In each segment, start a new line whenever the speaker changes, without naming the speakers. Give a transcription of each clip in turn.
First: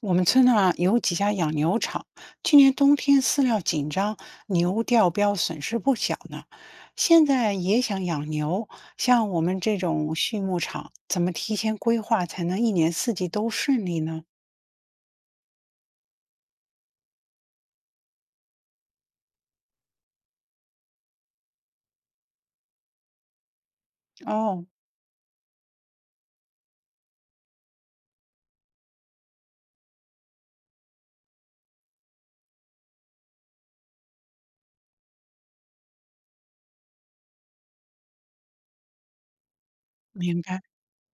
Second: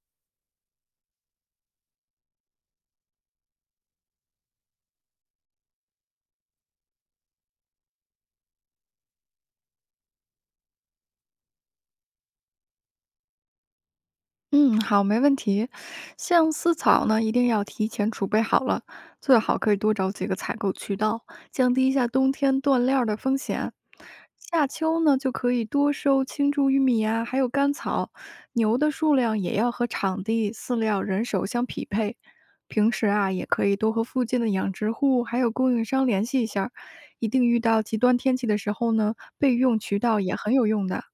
我们村呢有几家养牛场，去年冬天饲料紧张，牛掉膘损失不小呢。现在也想养牛，像我们这种畜牧场，怎么提前规划才能一年四季都顺利呢？
嗯，好，没问题。像丝草呢，一定要提前储备好了，最好可以多找几个采购渠道，降低一下冬天断料儿的风险。
哦，
夏秋呢，就可以多收青贮玉米呀、还有甘草。牛的数量也要和场地、饲料、人手相匹配。平时啊，也可以多和附近的养殖户还有供应商联系一下儿，一定遇到极端天气的时候呢，备用渠道也
明
很
白。
有用的。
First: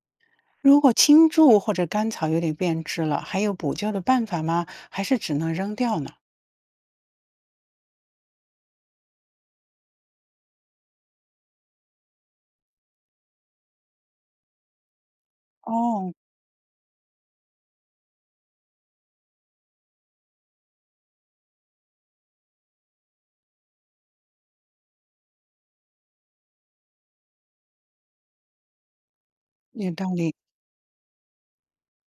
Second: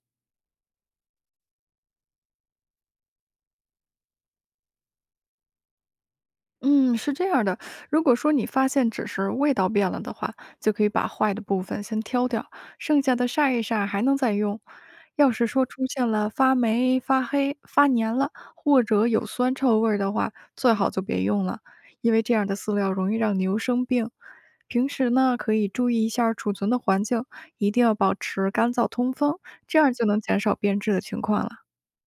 如果青贮或者干草有点变质了，还有补救的办法吗？还是只能扔掉呢？
嗯，是这样的，如果说你发现只是味道变了的话，就可以把坏的部分先挑掉，剩下的晒一晒还能再用。要是说出现
哦，
了发霉、发黑、发黏了，或者有酸臭味儿的话，最好就别用了，因为这样的饲料容易让牛生病。平时呢，可以注意一下储存的环境，一定要保持干燥通风，这
有
样就
道
能
理。
减少变质的情况了。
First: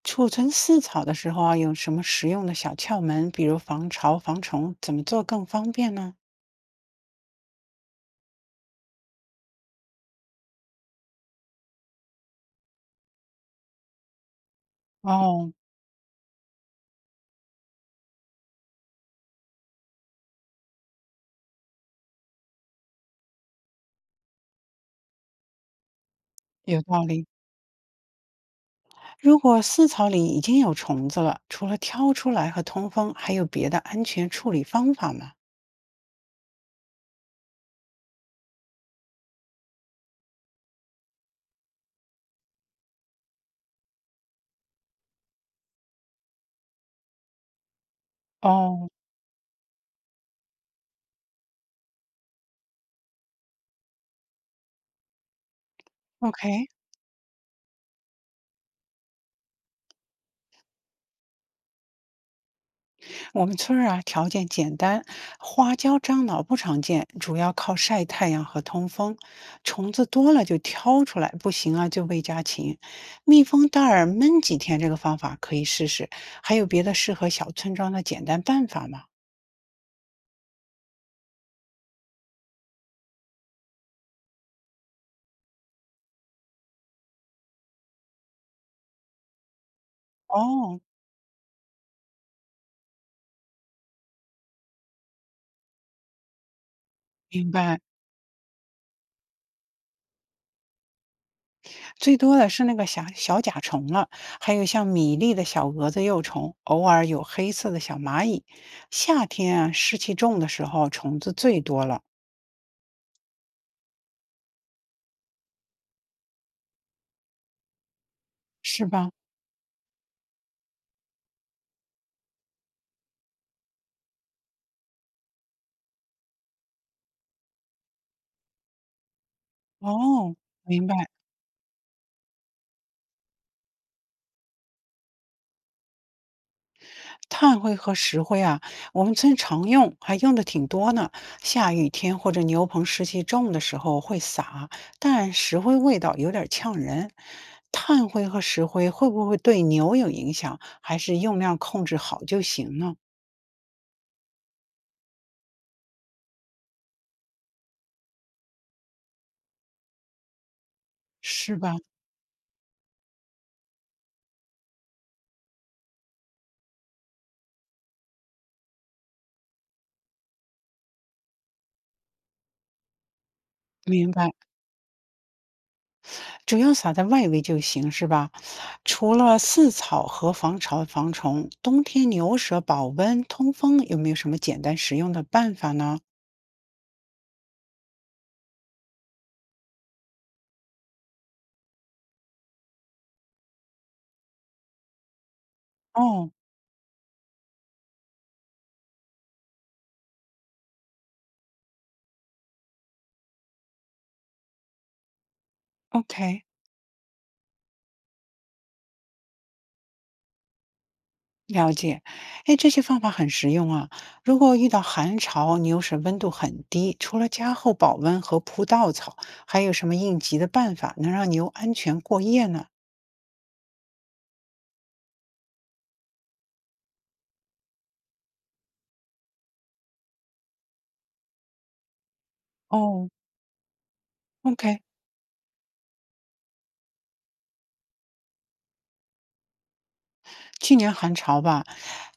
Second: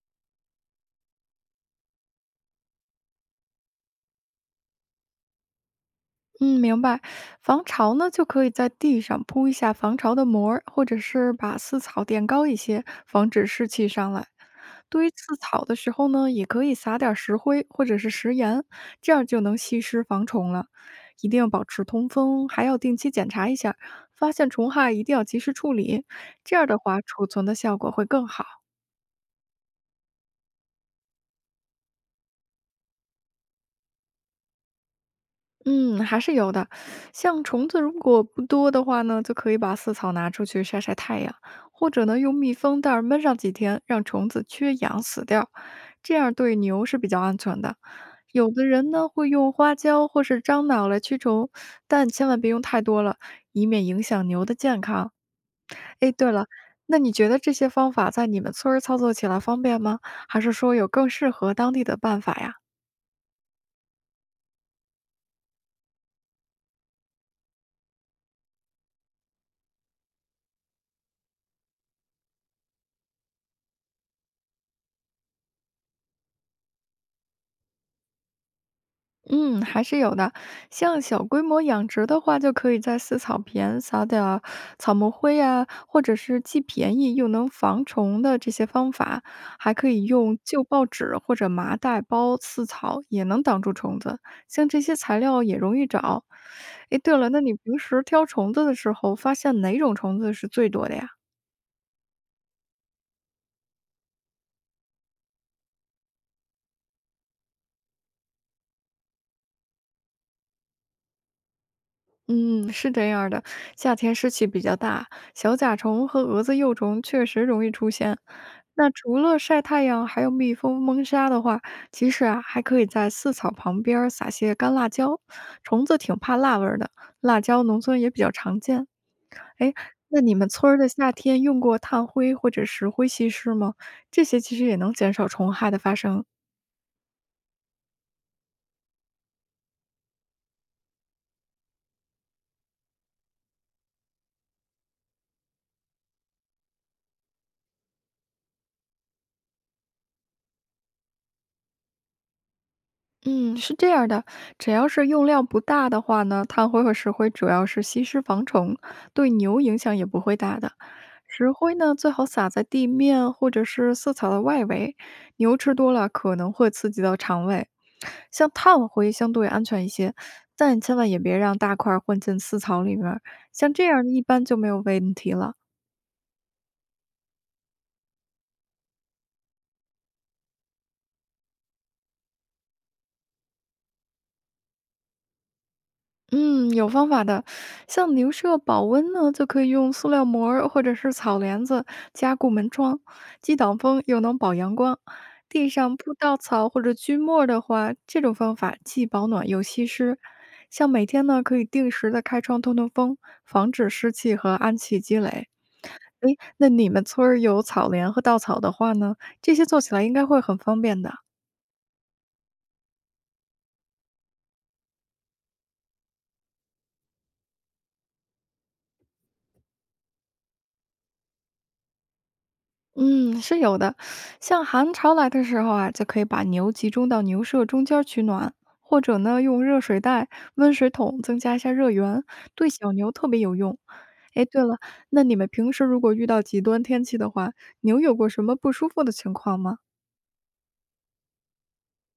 储存饲草的时候啊，有什么实用的小窍门，比如防潮、防虫，怎么做更方便呢？
嗯，明白。防潮呢，就可以在地上铺一下防潮的膜儿或者是把饲草垫高一些，防止湿气上来。堆饲
哦，
草的时候呢，也可以撒点儿石灰或者是食盐，这样就能吸湿防虫了。一定要保持通风，还要定期检查一下，发现虫害一定要及时处理。这样的
有
话，
道理。
储存的效果会更好。
如果饲草里已经有虫子了，除了挑出来和通风，还有别的安全处理方法吗？
嗯，还是有的。像虫子如果不多的话呢，就可以把饲草拿出去晒晒太阳，或者呢用密封袋儿闷上几天，让虫子缺氧死掉，这样对牛是比较安全的。有的
哦
人呢会用花椒或是樟脑来驱虫，但千万别用太多了，以免影响牛的健康。哎，对了，
，OK，
那你觉得这些方法在你们村儿操作起来方便吗？还是说有更适合当地的办法呀？
我们村儿啊条件简单，花椒、樟脑不常见，主要靠晒太阳和通风。虫子多了就挑出来，不行啊就喂家禽。密封袋儿闷几天，这个方法可以试试。还有别的适合小村庄的简单办法吗？
嗯，还是有的。像小规模养殖的话，就可以在饲草坪撒点儿草木灰啊，或者是既便宜又能防虫的这些方法，还可以用旧
哦，
报纸或者麻袋包饲草，也能挡住虫子。像这些材料也容易找。诶，对了，那
明
你平
白。
时挑虫子的时候，发现哪种虫子是最多的呀？
最多的是那个小小甲虫了，还有像米粒的小蛾子幼虫，偶尔有黑色的小蚂蚁。夏天啊，湿气重的时候，虫子最多了，
嗯，是这样儿的，夏天湿气比较大，小甲虫和蛾子幼虫确实容易出现。
是
那
吧？
除了晒太阳，还有蜜蜂蒙沙的话，其实啊，还可以在饲草旁边儿撒些干辣椒。虫子挺怕辣味儿的，辣椒农村也比较常见。哎，那你
哦，
们村儿
明
的
白。
夏天用过炭灰或者石灰稀释吗？这些其实也能减少虫害的发生。
炭灰和石灰啊，我们村常用，还用的挺多呢。下雨天或者牛棚湿气重的时候会撒，但石灰味道有点呛人。炭灰和石灰会不会对牛有影响？还是用量控制好就行呢？
嗯，是这样的，只要是用量不大的话呢，炭灰和石灰主要是吸湿防虫，对牛影响也不会大的。石
是
灰
吧？
呢，最好撒在地面或者是饲草的外围，牛吃多了可能会刺激到肠胃。像炭灰相对安全一些，但千万也别让大块儿混进饲草里面儿，像这样
明
一
白。
般就没有问题了。
只要撒在外围就行，是吧？除了饲草和防潮防虫，冬天牛舍保温通风有没有什么简单实用的办法呢？
嗯，有方法的，像牛舍保温呢，就可以用塑料膜儿或者是草帘子加固门窗，既挡风又能保阳光。地上铺
哦
稻草或者锯末儿的话，这种方法既保暖又吸湿。像每天呢，可以定时的开窗通通风，防止湿气和氨气积累。诶，
，OK，
那你们村儿有草帘和稻草的话呢，这些做起来应该会很方便的。
了解。哎，这些方法很实用啊。如果遇到寒潮，牛舍温度很低，除了加厚保温和铺稻草，还有什么应急的办法能让牛安全过夜呢？
嗯，是有的。像寒潮来的时候啊，就可以把牛集中到牛舍中间儿取暖，或者呢用热水袋、温水桶增加一下热源，对小
哦
牛特别有用。哎，对了，
，OK。
那你们平时如果遇到极端天气的话，牛有过什么不舒服的情况吗？
去年寒潮吧，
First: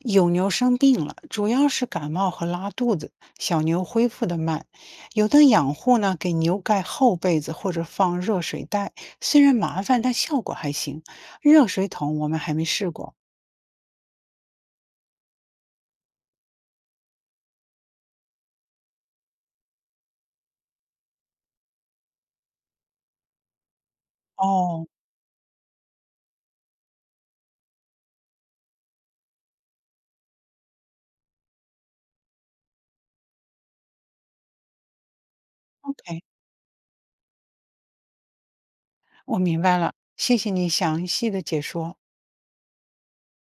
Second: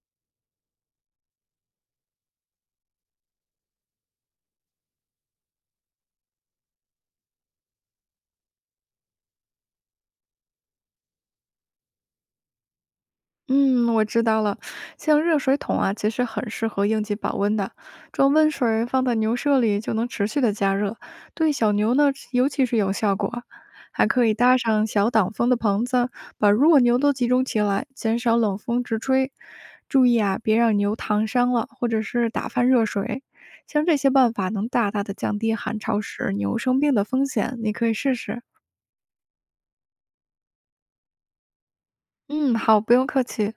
有牛生病了，主要是感冒和拉肚子，小牛恢复的慢。有的养护呢，给牛盖厚被子或者放热水袋，虽然麻烦，但效果还行。热水桶我们还没试过。
嗯，我知道了。像热水桶啊，其实很适合应急保温的，装温水放在牛舍里就能持续的加热，对小牛呢尤其是有效果。还可以搭
哦
上小挡风的棚子，把弱牛都集中起来，减少冷风直吹。注意啊，别让牛烫伤了，或者是打翻热水。像这些办法能大大的降低寒潮
，OK，
时牛生病的风险，你可以试试。
我明白了，谢谢你详细的解说。
嗯，好，不用客气。